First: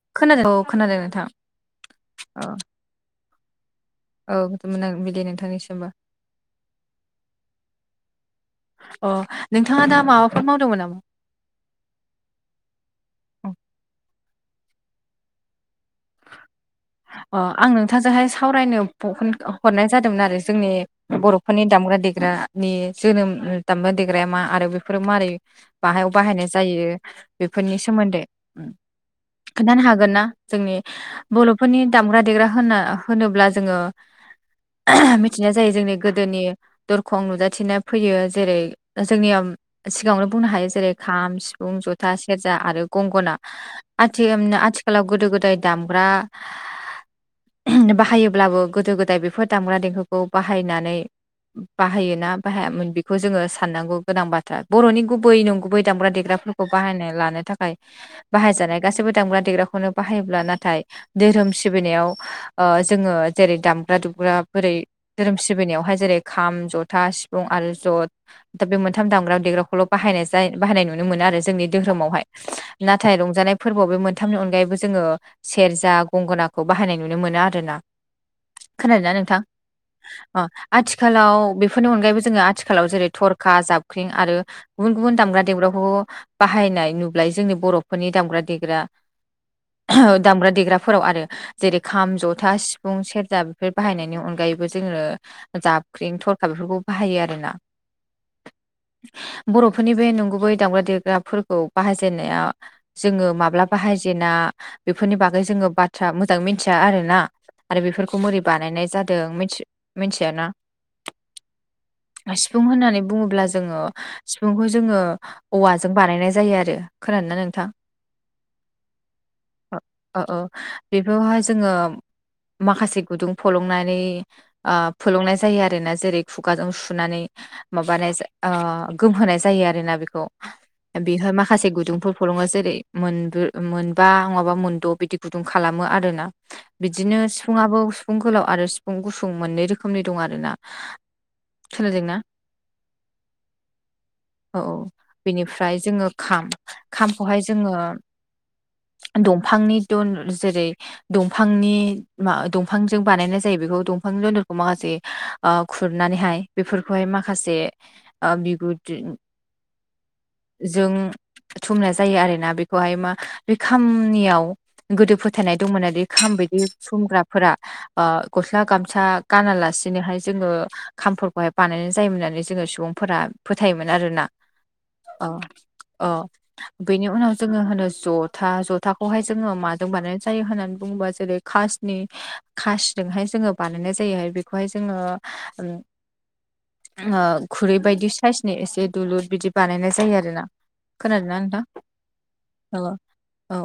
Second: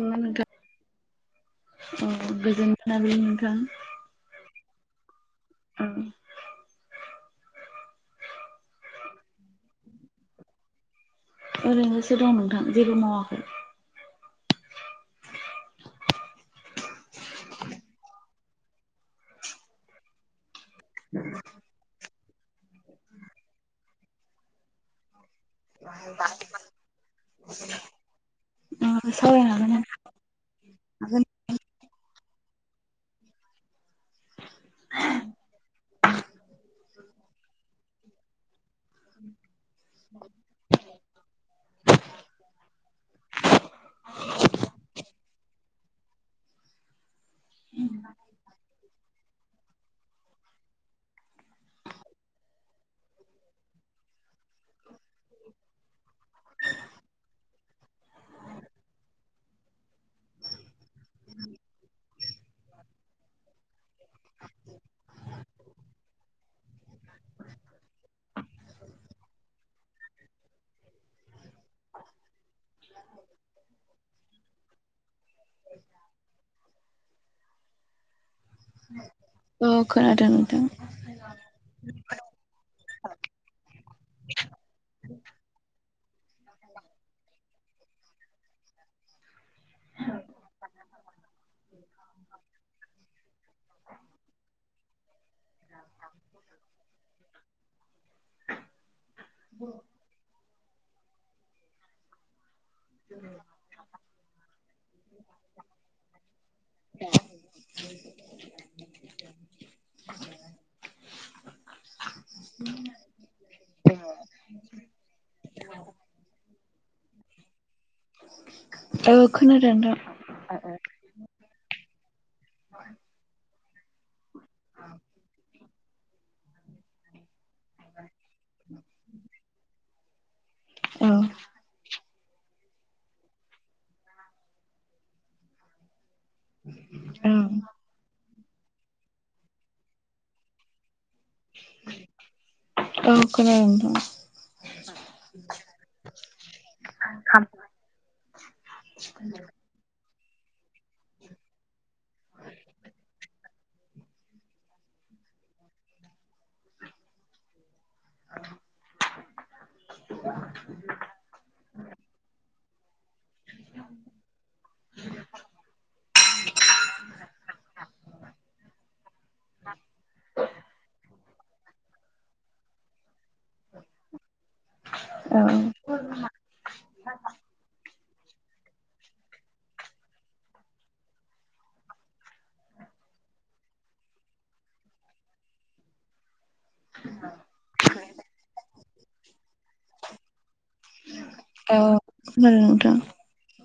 नंगौ नोंथां खोनादों औ खोनादों नोंथां। औ गोजोन मोनिबिलि नोंथां औ गोजोन मोनाबिलि औ नोंथांनिसिमबो अ नोंथाङा दा माबाफोर मावदोंमोन नामा ओरैनोसो दं नोंथां जेबो मावाखै अ आं नोंथांजोंहाय सावरायनो [unintelligible] हरनाय जादोंमोन आरो जोंनि बर'फोरनि दामग्रा देग्रानि जोनोम दामग्रा देग्राया मा आरो बेफोरो मारै बाहायाव बाहायनाय जायो बेफोरनि सोमोन्दै ओ सावरायनो खोन्थानो हागोन ना जोंनि हागोन नोंथां हागोन बर'फोरनि दामग्रा देग्रा होननो होनोब्ला जोङो ओह मिथिनाय जायो जोंनि गोदोनि दरखं नुजाथिना फैयो जेरै जोंनि ओम सिगाङावनो बुंनो हायो जेरै खाम सिफुं जथा सेरजा आरो गंगना आथि ओम आथिखालाव गोदो गोदाय दामब्रा ओहोम बायोब्लाबो गोदो गोदाय बेफोर दामग्रा देंखोखौ खौ बाहायनानै बाहायोना बाहायामोन बेखौ जोङो साननांगौ गोनां बाथ्रा बर'नि गुबै नंगुबै दामग्रा देग्राफोरखौ बाहायना लानो थाखाय बाहायजानाय गासैबो दामग्रा देग्राखौनो बाहायोब्ला नाथाय धोरोम सिबिनायाव ओ जोङो जेरै दामग्रा दुबग्रा बोरै धोरोम सिबिनायावहाय जेरै खाम जथा सिफुं आरो जथ दा बे मोनथाम दामग्रा देग्राखौल' बाहायनाय जाय बाहायनाय नुनो मोनो आरो जोंनि धोहोरोमावहाय नाथाय रंजानाय फोरबोआव बे मोनथामनि अनगायैबो जोङो सेरजा गंगोनाखौ बाहायनाय नुनो मोनो आरो ना खोनादोंना नोंथां औ खोनादों ओ नोंथां आथि खालाव बेफोरनि अनगायैबो जोङो आथिखालाव जेरै थरखा जाबख्रिं आरो गुबुन गुबुन दामग्रा देग्राखौ बाहायनाय नुबाय जोंनि बर'फोरनि दामग्रा देग्रा ओ दामग्रा देग्राफोराव आरो जेरै खाम जथा सिफुं सेरजा बेफोर बाहायनायनि अनगायैबो जोङो जाबख्रिं थरखा बेफोरखौ बाहायो आरो ना बर'फोरनि बे नंगुबै दामग्रा देग्राफोरखौ बाहायजेननाया जोङो माब्ला बाहायजेना बेफोरनि बागै जोङो बा थ्रा मोजां मिथिया आरोना आरो बेफोरखौ मोरै बानायनाय जादों मिथि मिनथियाना सिफुं होननानै बुङोब्ला जोङो सिफुंखौ जोङो औवाजों बानायनाय जायो आरो खोनादोंना नोंथां औ खोनादों नोथां ओ ओ बेफोरहाय जोङो माखासे गुदुं फलंनानै आ फोलुंनाय जायो आरो ना जेरै खुगाजों सुनानै माबानाय ओ गोमहोनाय जायो आरोना बेखौ औ बेहाय माखासे गुदुं फुलुङो जेरै मोनदु मोनबा नङाबा मोनद' बिदि गुदुं खालामो आरोना बिदिनो सिफुंयाबो सिफुं गोलाव आरो सिफुं गुसुं मोननै रोखोमनि दं आरोना खोनादोंना? औ खोनादों नोंथां [inaudible] औ औ बिनिफ्राय जोङो खाम खामखौहाय जोङो दंफांनि दन जेरै दंफांनि मा दंफांजों बानायनाय जायो बेखौ दंफां [unintelligible] माखासे ओ खुरनानैहाय बेफोरखौहाय माखासे ओ बिगुर [unintelligible] जों धुमनाय जायो आरोना बे खौहाय मा बे खामनियाव गोदो फोथायनाय दंमोन बे खाम बायदि धुमग्राफोरा ओ गस्ला गामसा गानालासिनोहाय जोङो खामफोरखौहाय बानायनाय जायोमोन होननानै जोङो सुबुं फोरा फोथायोमोन आरोना [inaudible] ओ ओ बिनि उनाव जोङो होनो ज जथा जथाखौहाय जोङो माजों बानायनाय जायो होननानै बुङोबा जेरै कासनि कासजोंहाय जोङो बानायनाय जायोहाय बेखौहाय जोङो ओम [inaudible] [unintelligible] खुरै बायदि साइसनि एसे दुलुर बिदि बानायनाय जायो आरोना‌ खोनादोंना औ औ नोंथां? खोनादों नोंथां [unintelligible] औ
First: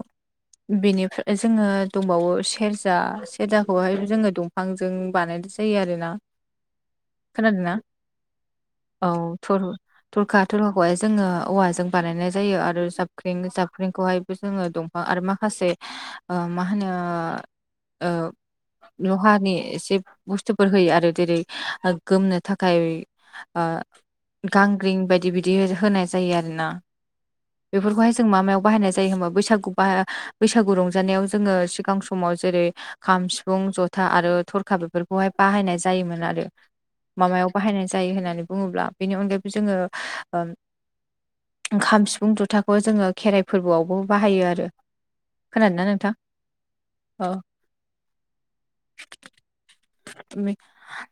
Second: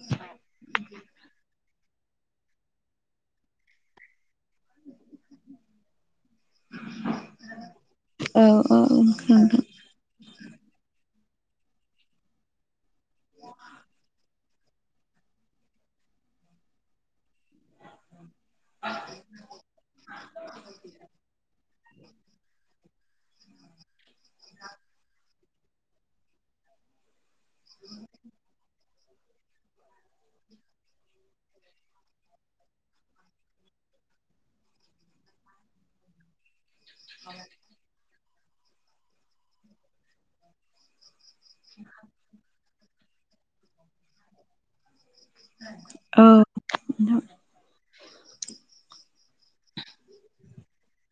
बिनिफ्राय जोङो दंबावो सेरजा सेरजाखौहाय जोङो दं फांजों बानायनाय जायो आरोना खोनादोंना औ औ नोंथां थुर थुरखा थुरखाखौहाय जोङो औवाजों बानायनाय जायो आरो जाबख्रि जाबख्रिंखौहाय जोङो दंफां आरो माखासे ओ मा होनो ओ लहानि एसे बुस्थुफोर होयो आरो जेरै गोमनो थाखाय। ओ गांग्रिं बायदि बिदि होनाय जायो आरोना। बेफोरखौहाय जों मा मायाव बाहायनाय जाय यो होमबा बैसागु बाह बैसागु रंजानायाव जोङो सिगां समाव जेरै खाम सिफुं जथा आरो थरखा बेफोरखौहाय बाहायनाय जायोमोन आरो। माबायाव बाहायनाय जायो होननानै बुङोब्ला बेनि अनगायैबो जोङो ओम ओंखाम सिफुं जुथाखौ जोङो खेराइ फोरबोआवबो बाहायो आरो खोनादोंना नोंथां औ नोंथां अ [unintelligible]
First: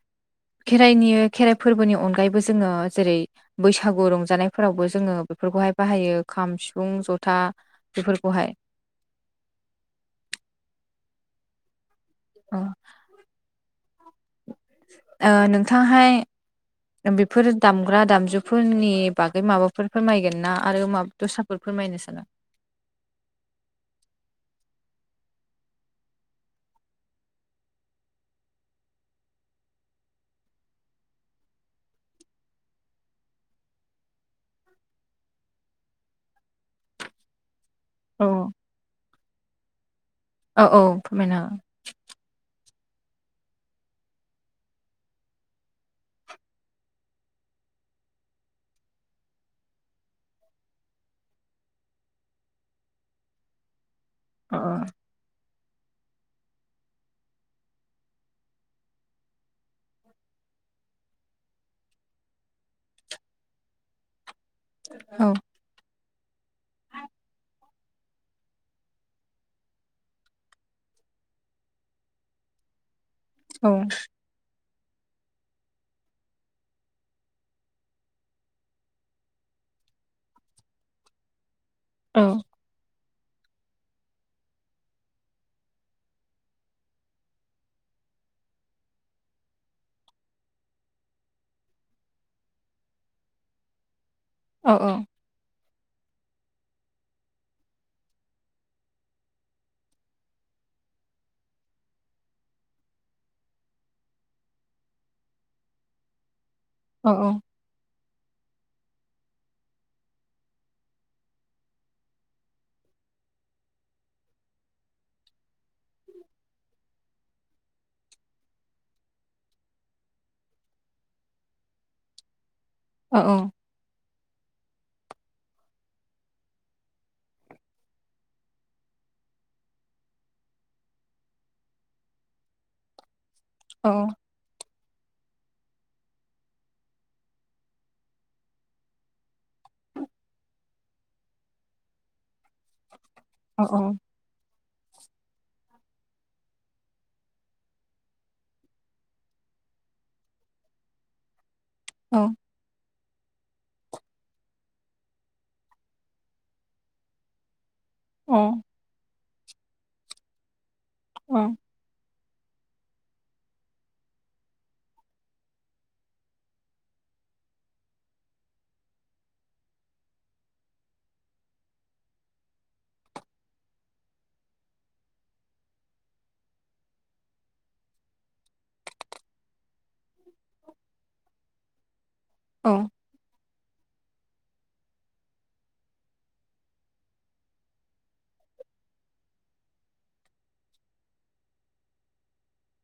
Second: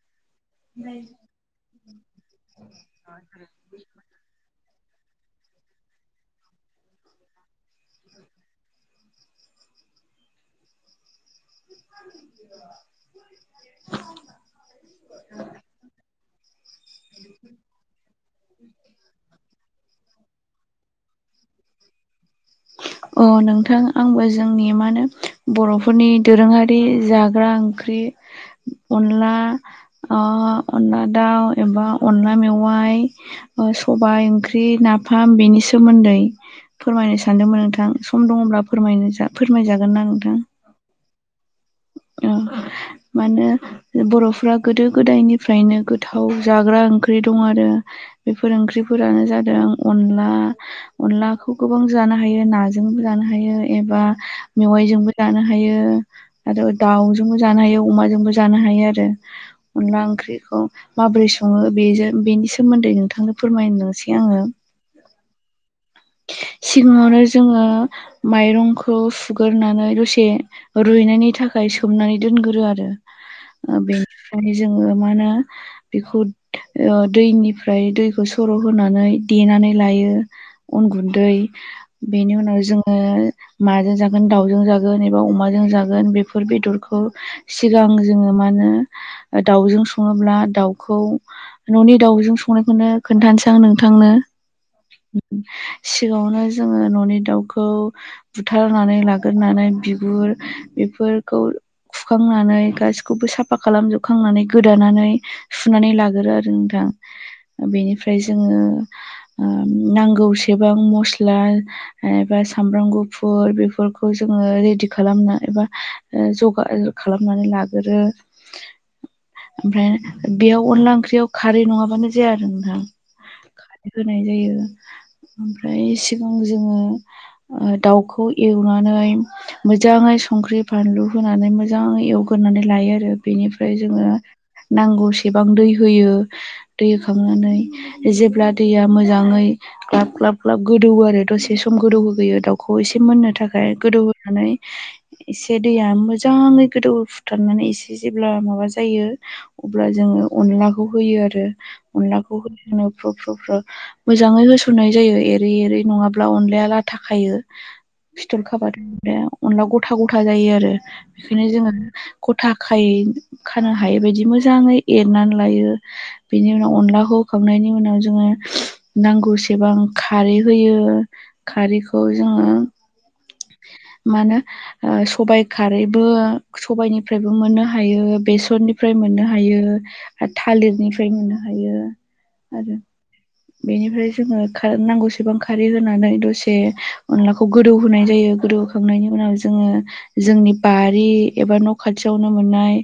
खेराइनि खेराइ फोरबोनि अनगायैबो जोङो जेरै बैसागु रंजानाय फोरावबो जोङो बेफोरखौहाय बाहायो खाम सिफुं जथा बेफोरखौहाय अ [inaudible] ओ नोंथाङाहाय बेफोर दामग्रा दामजुफोरनि बागै माबाफोर फोयगोन ना आरो मा दस्राफोर फोरमायनो साना अ नोंथां आंबो जोंनि मा होनो बर'फोरनि दोरोङारि जाग्रा ओंख ख्रि अनला आ अनला दाउ एबा अनला मेउयाइ ओ सबाय ओंख्रि नाफाम बेनि सोमोन्दै फोरमायनो स सानदोंमोन नोंथां सम औ दङब्ला फोरमायजागोन ना नोंथां औ औ फोरमायना ओ मानो बर'फोरा गोदो गोदायनिफ्रायनो गोथाव जाग्रा ओंख्रि दं आरो। बेफोर ओंख्रिफोरानो जादों अनला अनलाखौ गोबां जानो हायो नाजोंबो जानो हायो एबा हागोन मेवाइजोंबो जानो हायो। आरो दाउजोंबो जानो हायो अमाजोंबो जानो हायो आरो अनला ओंख्रिखौ। माबोरै सङो बेजों बेनि सोमोन्दै नोंथांनो फोरमायनोसै आंङो। औ। सिगाङावनो जोङो माइरंखौ सुग्रोनानै दसे। रुइनायनि थाखाय सोमनानै दोनग्रो आरो बे फ्राय जोङो मा होनो बीखौ ओ दैनिफ्राय दैखौ सर' होनानै देनानै लायो उन गुन्दै औ बेनि उनाव जोङो माजों जागोन दाउजों जागोन एबा अमाजों जागोन बेफोर बेदरखौ सिगां जोङो मा होनो दाउजों सङोब्ला दाउखौ न'नि दाउजों संनायखौनो खोन्थानसां नोंथांनो औ औ सिगाङावनो जोङो न'नि दाउखौ बुथारनानै लाग्रोनानै बिगुर बेफोरखौ खुखांनानै गासैखौबो साफा खालामजोबखांनानै गोदानानै सुनानै लाग्रो आरो नोंथां। अ औ। ओ बेनिफ्राय जोङो ओ नांगौसेबां मस्ला एबा सामब्राम गुफुर बेफोरखौ जोङो रेडि खालामना एबा ओ जगार खालामनानै लाग्रो। ओमफ्राय बेयाव अनला ओंख्रियाव खारै नङाबानो जाया आरो नोंथां। अ औ। होनाय जायो। ओमफ्राय सिगां जोङो ओ दाउखौ एवनानै मोजाङै संख्रि बानलु होनानै मोजाङै एवग्रोनानै लायो आरो बेनिफ्राय फ्राय औ जोङो नांगौसेबां दै होयो। दै होखांनानै जेब्ला दैया मोजाङै ग्लाब ग्लाब ग्लाब गोदौवो आरो दसे सम गोदौ होगोयो दाउखौ एसे मोननो औ थाखाय औ गोदौ नानै एसे दैया मोजाङै गोदौ फुथारनानै एसे जेब्ला माबा जायो। अब्ला जोङो अनलाखौ होयो आरो। अनलाखौ होनो फ्र फ्र फ्र मोजाङै होस रुनाय जायो एरै एरै नङाब्ला अनलाया लाथा खायो फिथर खाबाथ' अनलाया अनला गथा गथा जायो आरो औ बेखायनो जोङो गथा खायै खानो हायैबायदि मोजाङै एरनानै लायो। बेनि उनाव अनलाखौ होखांनायनि उनाव जोङो नांगौ सेबां खारि होयो खारिखौ जोङो मानो ओ सबाइ खारैबो सबाइनिफ्रायबो मोनो हायो बेसरनिफ्राय मोनो हायो। थालिरनिफ्राय मोननो हायो औ आरो बेनिफ्राय जोङो खार नांगौसेबां खारै होनानै दसे अनलाखौ गोदौ होनाय जा दै रुग्रुखांनायनि उनाव जोङो जोंनि बारि एबा न खाथियावनो मोननाय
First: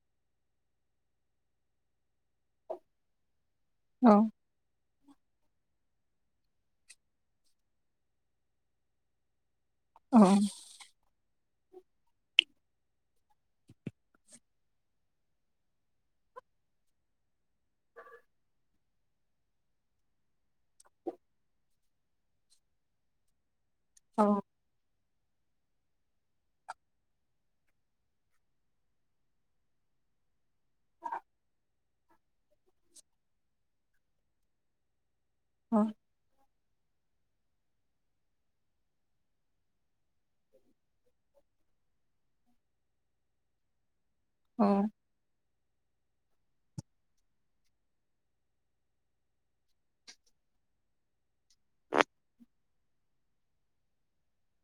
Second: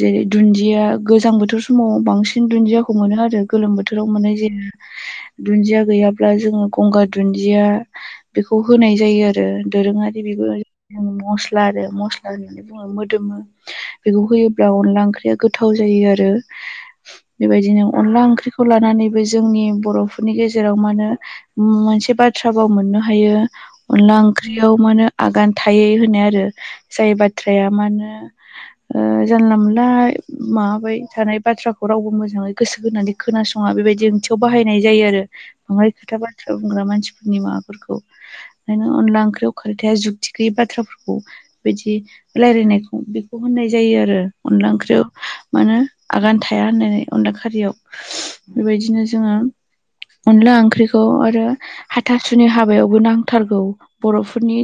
जेरै दुन्दिया गोजां बोथोर समाव बांसिन दुन्दियाखौ मोनो आरो। गोलोम बोथोराव मोननाय जाया। दुन्दिया गैयाब्ला जोङो गंगार दुन्दिया बेखौ होनाय जायो आरो। दोरोङारि बिबो मस्ला आरो मस्ला बो मोदोमो बेखौ होयोब्ला अनला ओंख्रिया गोथाव जायो आरो। बेबायदिनो अनला ओंख्रिखौ लानानैबो जोंनि बर'फोरनि गेजेराव मा नो मोनसे बाथ्रा भाव मोननो हायो औ अनला ओं खियाव मोनो आगान थायै होननाय आरो जाय बाथ्राया मानो ओ जानला मोनला माबाबाय थानाय बाथ्राखौ रावबो मोजाङै गोसो होनानै खोनासङा बेबायदि ओंथियाव बाहायनाय जायो आरो। ओमफाय खोथा बाथ्रा बुंग्रा मानसिफोरनि माबाफोरखौ ओंखायनो अनला ओंख्रियाव खोनथाया जुक्ति गैयै बाथ्राफोरखौ बिदि लायरायनायखौ बेखौ होननाय जायो आरो अनला ओंख्रियाव। मानो आगान थाया होननानै अनला खारियाव बेबायदिनो जोङो अनला ओंख्रिखौ आरो हाथासुनि हाबायावबो नांथारगौ। बर'फोरनि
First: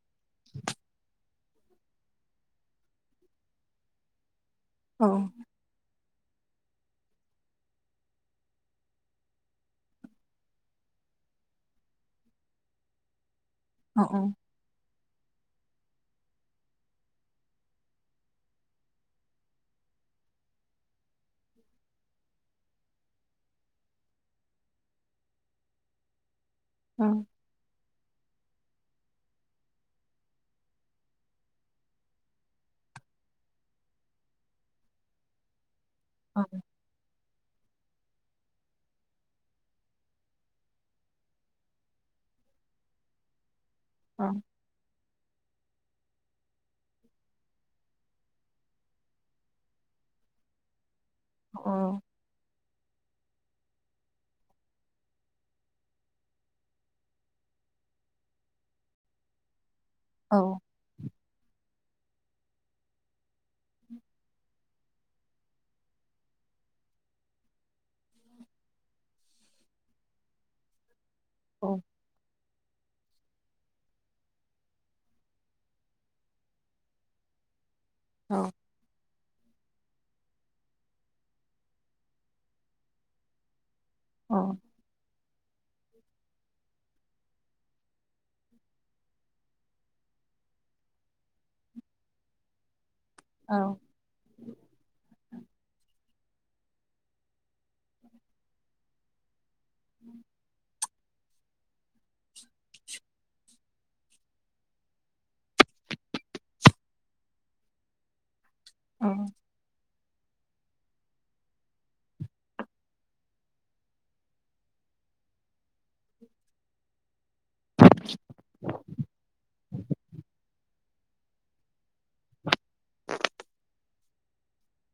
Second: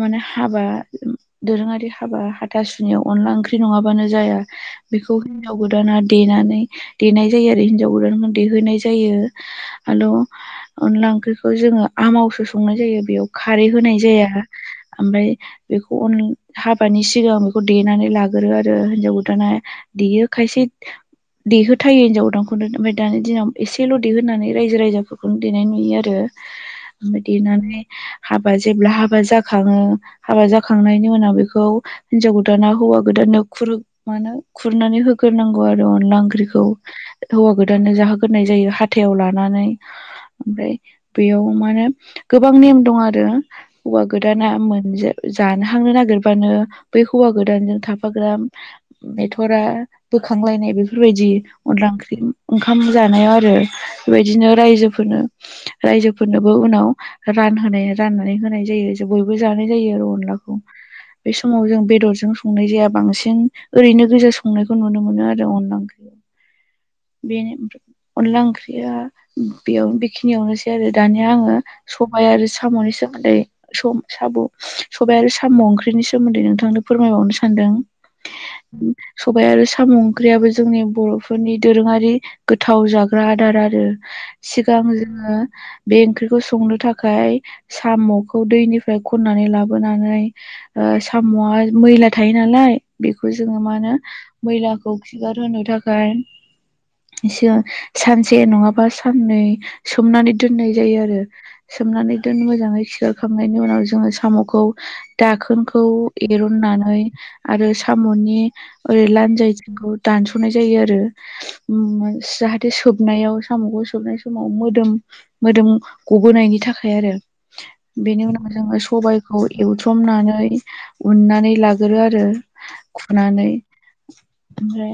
माने हाबा दोरोङारि हाबा हाथासुनियाव अनला ओंख्रि नङाबानो जाया बेखौ हिन्जाव गोदाना देनानै देनाय जायो आरो हिन्जाव गोदानखौ देहोनाय जायो। आलु अनला ओंख्रिखौ जोङो आमावसो संनाय जायो बेयाव खारै होनाय जाया। ओमफाय बेखौ अन हाबानि सिगां बेखौ देनानै लाग्रोयो आरो हिनजाव गोदाना‌। देयो खायसे देहोथायो हिन्जाव गोदानखौनो ओमफाय दानि दिनाव एसेल देहोनानै रायजो राजाफोरखौनो देनाय नुयो आरो। ओमफाय देनानै हाबा जेब्ला हाबा जाखाङो हाबा जाखांनायनि उनाव बेखौ हिन्जाव गोदाना हौवा गोदाननो खुर मानो खुरनानै होग्रोनांगौ आरो अनला औ ओंख्रिखौ। हौवा गोदाननो जाहोग्रोनाय जायो हाथायाव लानानै। ओमफ्राय बेयाव माने गोबां नेम दं आ रो हौवा गोदाना मोनजा जानो हांनो नागिरबानो बै हौवा गोदानजों थाफाग्रा मेथरा बोखांलायनाय बेफोरबायदि औ अनला औ ओंख्रि ओंखाम जानायाव आरो बेबायदिनो रायजोफोरनो रायजोफोरनोबो उनाव रान होनाय आरो राननानै होनाय जायो बयबो जानाय जायो आरो औ अनलाखौ बे समाव जों बेदरजों संनाय जाया बांसिन ओरैनो गोजा संनायखौ नुनो मोनो आरो अनला ओंख्रियाव। बेनो अनला ओंख्रिया बेयाव बेखिनियावनोसै आरो दानिया आङो औ सबाय आरो साम'नि सोमोन्दै साम' सबाय आरो साम' ओंख्रिनि सोमोन्दै नोंथांनो फोरमायबावनो सानदों। औ सबाय आरो साम' ओंख्रियाबो जोंनि बर'फोरनि दोरोङारि गोथाव जाग्रा आदार आरो। औ सिगां जोङो बे ओंख्रिखौ संनो थाखाय साम'खौ दैनिफ्राय खन्नानै लाबोनानै ओ साम'आ मैला थायो नालाय बेखौ औ जोङो मा होनो मैलाखौ खिगार होनो थाखाय एसे सानसे नङाबा साननै सोमनानै दोननाय जायो आरो सोमनानै दोम मोजाङै खिगारखांनायनि उनाव जोङो साम'खौ दाखोनखौ एर'ननानै आरो साम'नि ओरै औ लान्जाइखौ दानस'नाय जायो आरो। जाहाथे सोबनायाव साम'खौ सोबनाय समाव मोदोम मोदोम गबोनायनि थाखाय आरो बेनि उनाव जोङो सबायखौ एवथ्रमनानै उननानै लाग गोरो आरो खुनानै ओमफ्राय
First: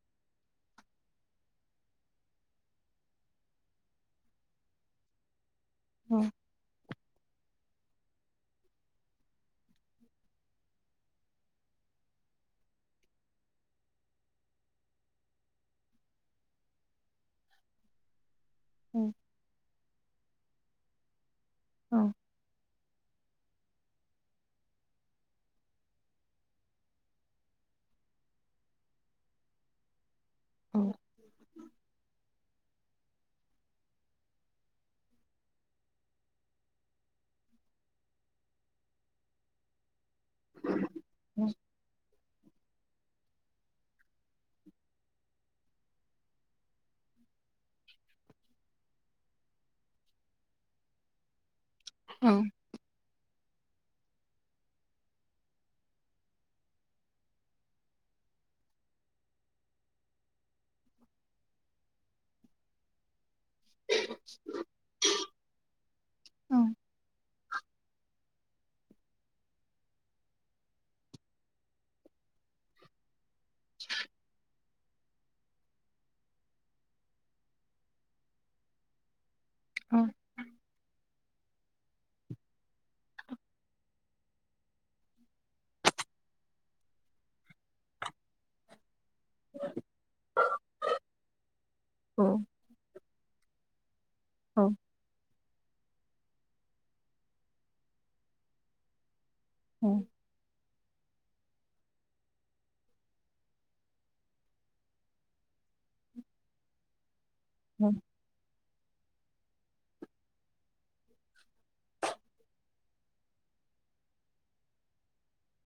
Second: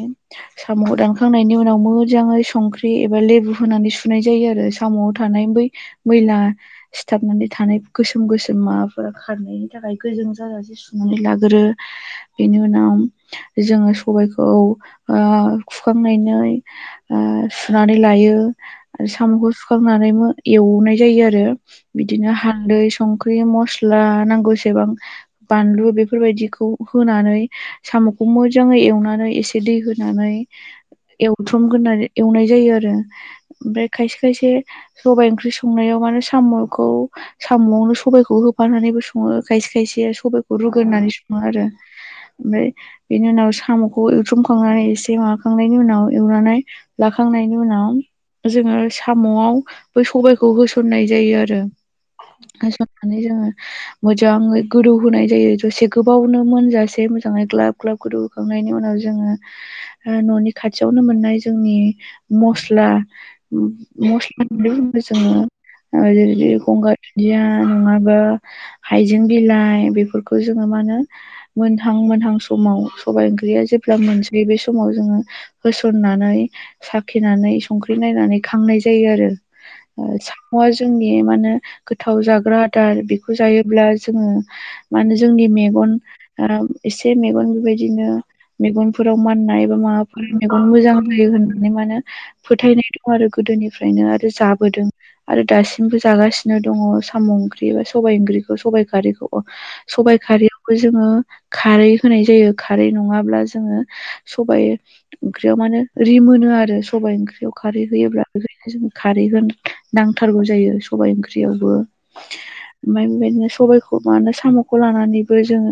साम'खौ दानखांनायनि उनाव मोजाङै संख्रि एबा लेबु होनानै सुनाय जायो आरो साम'आव थानाय बै औ मैला सिथाबनानै थानाय गोसोम गोसोम माबाफोरा खारनायनि थाखाय गोजों जाजासे सुनानै लागोरो बेनि उनाव जोङो सबायखौ ओ खुखांनानै ओ सुनानै लायो। आरो साम'खौ सुखांनानैबो एवनाय जायो आरो बिदिनो हालदै संख्रि मस्ला नांगौसेबां बानलु बेफोरबायदिखौ होनानै साम'खौ मोजाङै एवनानै एसे दै होनानै औ एवथ्रमग्रोनानै एवनाय जायो आरो। ओमफ्राय खायसे खायसे सबाइ ओंख्रि संनायाव मानो साम' खौ साम'आवनो सबायखौ होफानानैबो सङो खायसे खायसे सबाइखौ रुगोरनानै सं ङो आरो ओमफ्राय बेनि उनाव साम'खौ एवथ्रुमखांनानै एसे माबाखांनायनि उनाव एवनानै लाखांनायनि उनाव जोङो साम'आव बै सबाइखौ होसननाय जायो आरो। होसननानै जोङो मोजाङै गोदौ होनाय जायो जसे गोबावनो मोनजासे मोजाङै ग्लाब ग्लाब गोदौ खुंखांनायनि उनाव जोङो ओ न'नि खाथियावनो मोननाय जोंनि मस्ला मस्ला खौनो [unintelligible] जोङो गंगार दुन्दिया [unintelligible] नङाबा हाइजें बिलाइ बेफोरखौ जोङो मा होनो मोनहां मोनहां समाव सबाय ओं ख्रिया जेब्ला मोनसै बे समाव जोङो होसननानै साखिनानै संख्रि नायनानै खांनाय जायो आरो। अ साम'आ जोंनि माहोनो गोथाव जाग्रा आदार बेखौ जायोब्ला जोङो माहोनो जोंनि मेगन ओ एसे मेगन बेबायदिनो मेगनफोराव माननाय एबा माबाफोर मेगन मोजां जायो होननानै मानो औ फोथायनाय दं आरो गोदोनिफ्रायनो आरो औ जाबोदों आरो दासिमबो जागासिनो। बिदिनो दङ साम' ओंख्रि बा सबाय ओंख्रिखौ सबाय खारैखौ औ सबाय खारैखौबो जोङो खारै होनाय जायो खारै नङाब्ला जोङो सबाइ ओंख्रियाव माने रि मोनो आरो सबाइ ओंख्रियाव। खारै औ होयोब्ला बेखायनो जोंनो खारै होन नांथारगौ जायो सबाय ओं ख्रि यावबो ओमफ्राय बेबायदिनो सबायखौ मा होनो साम'खौ लानानैबो जोङो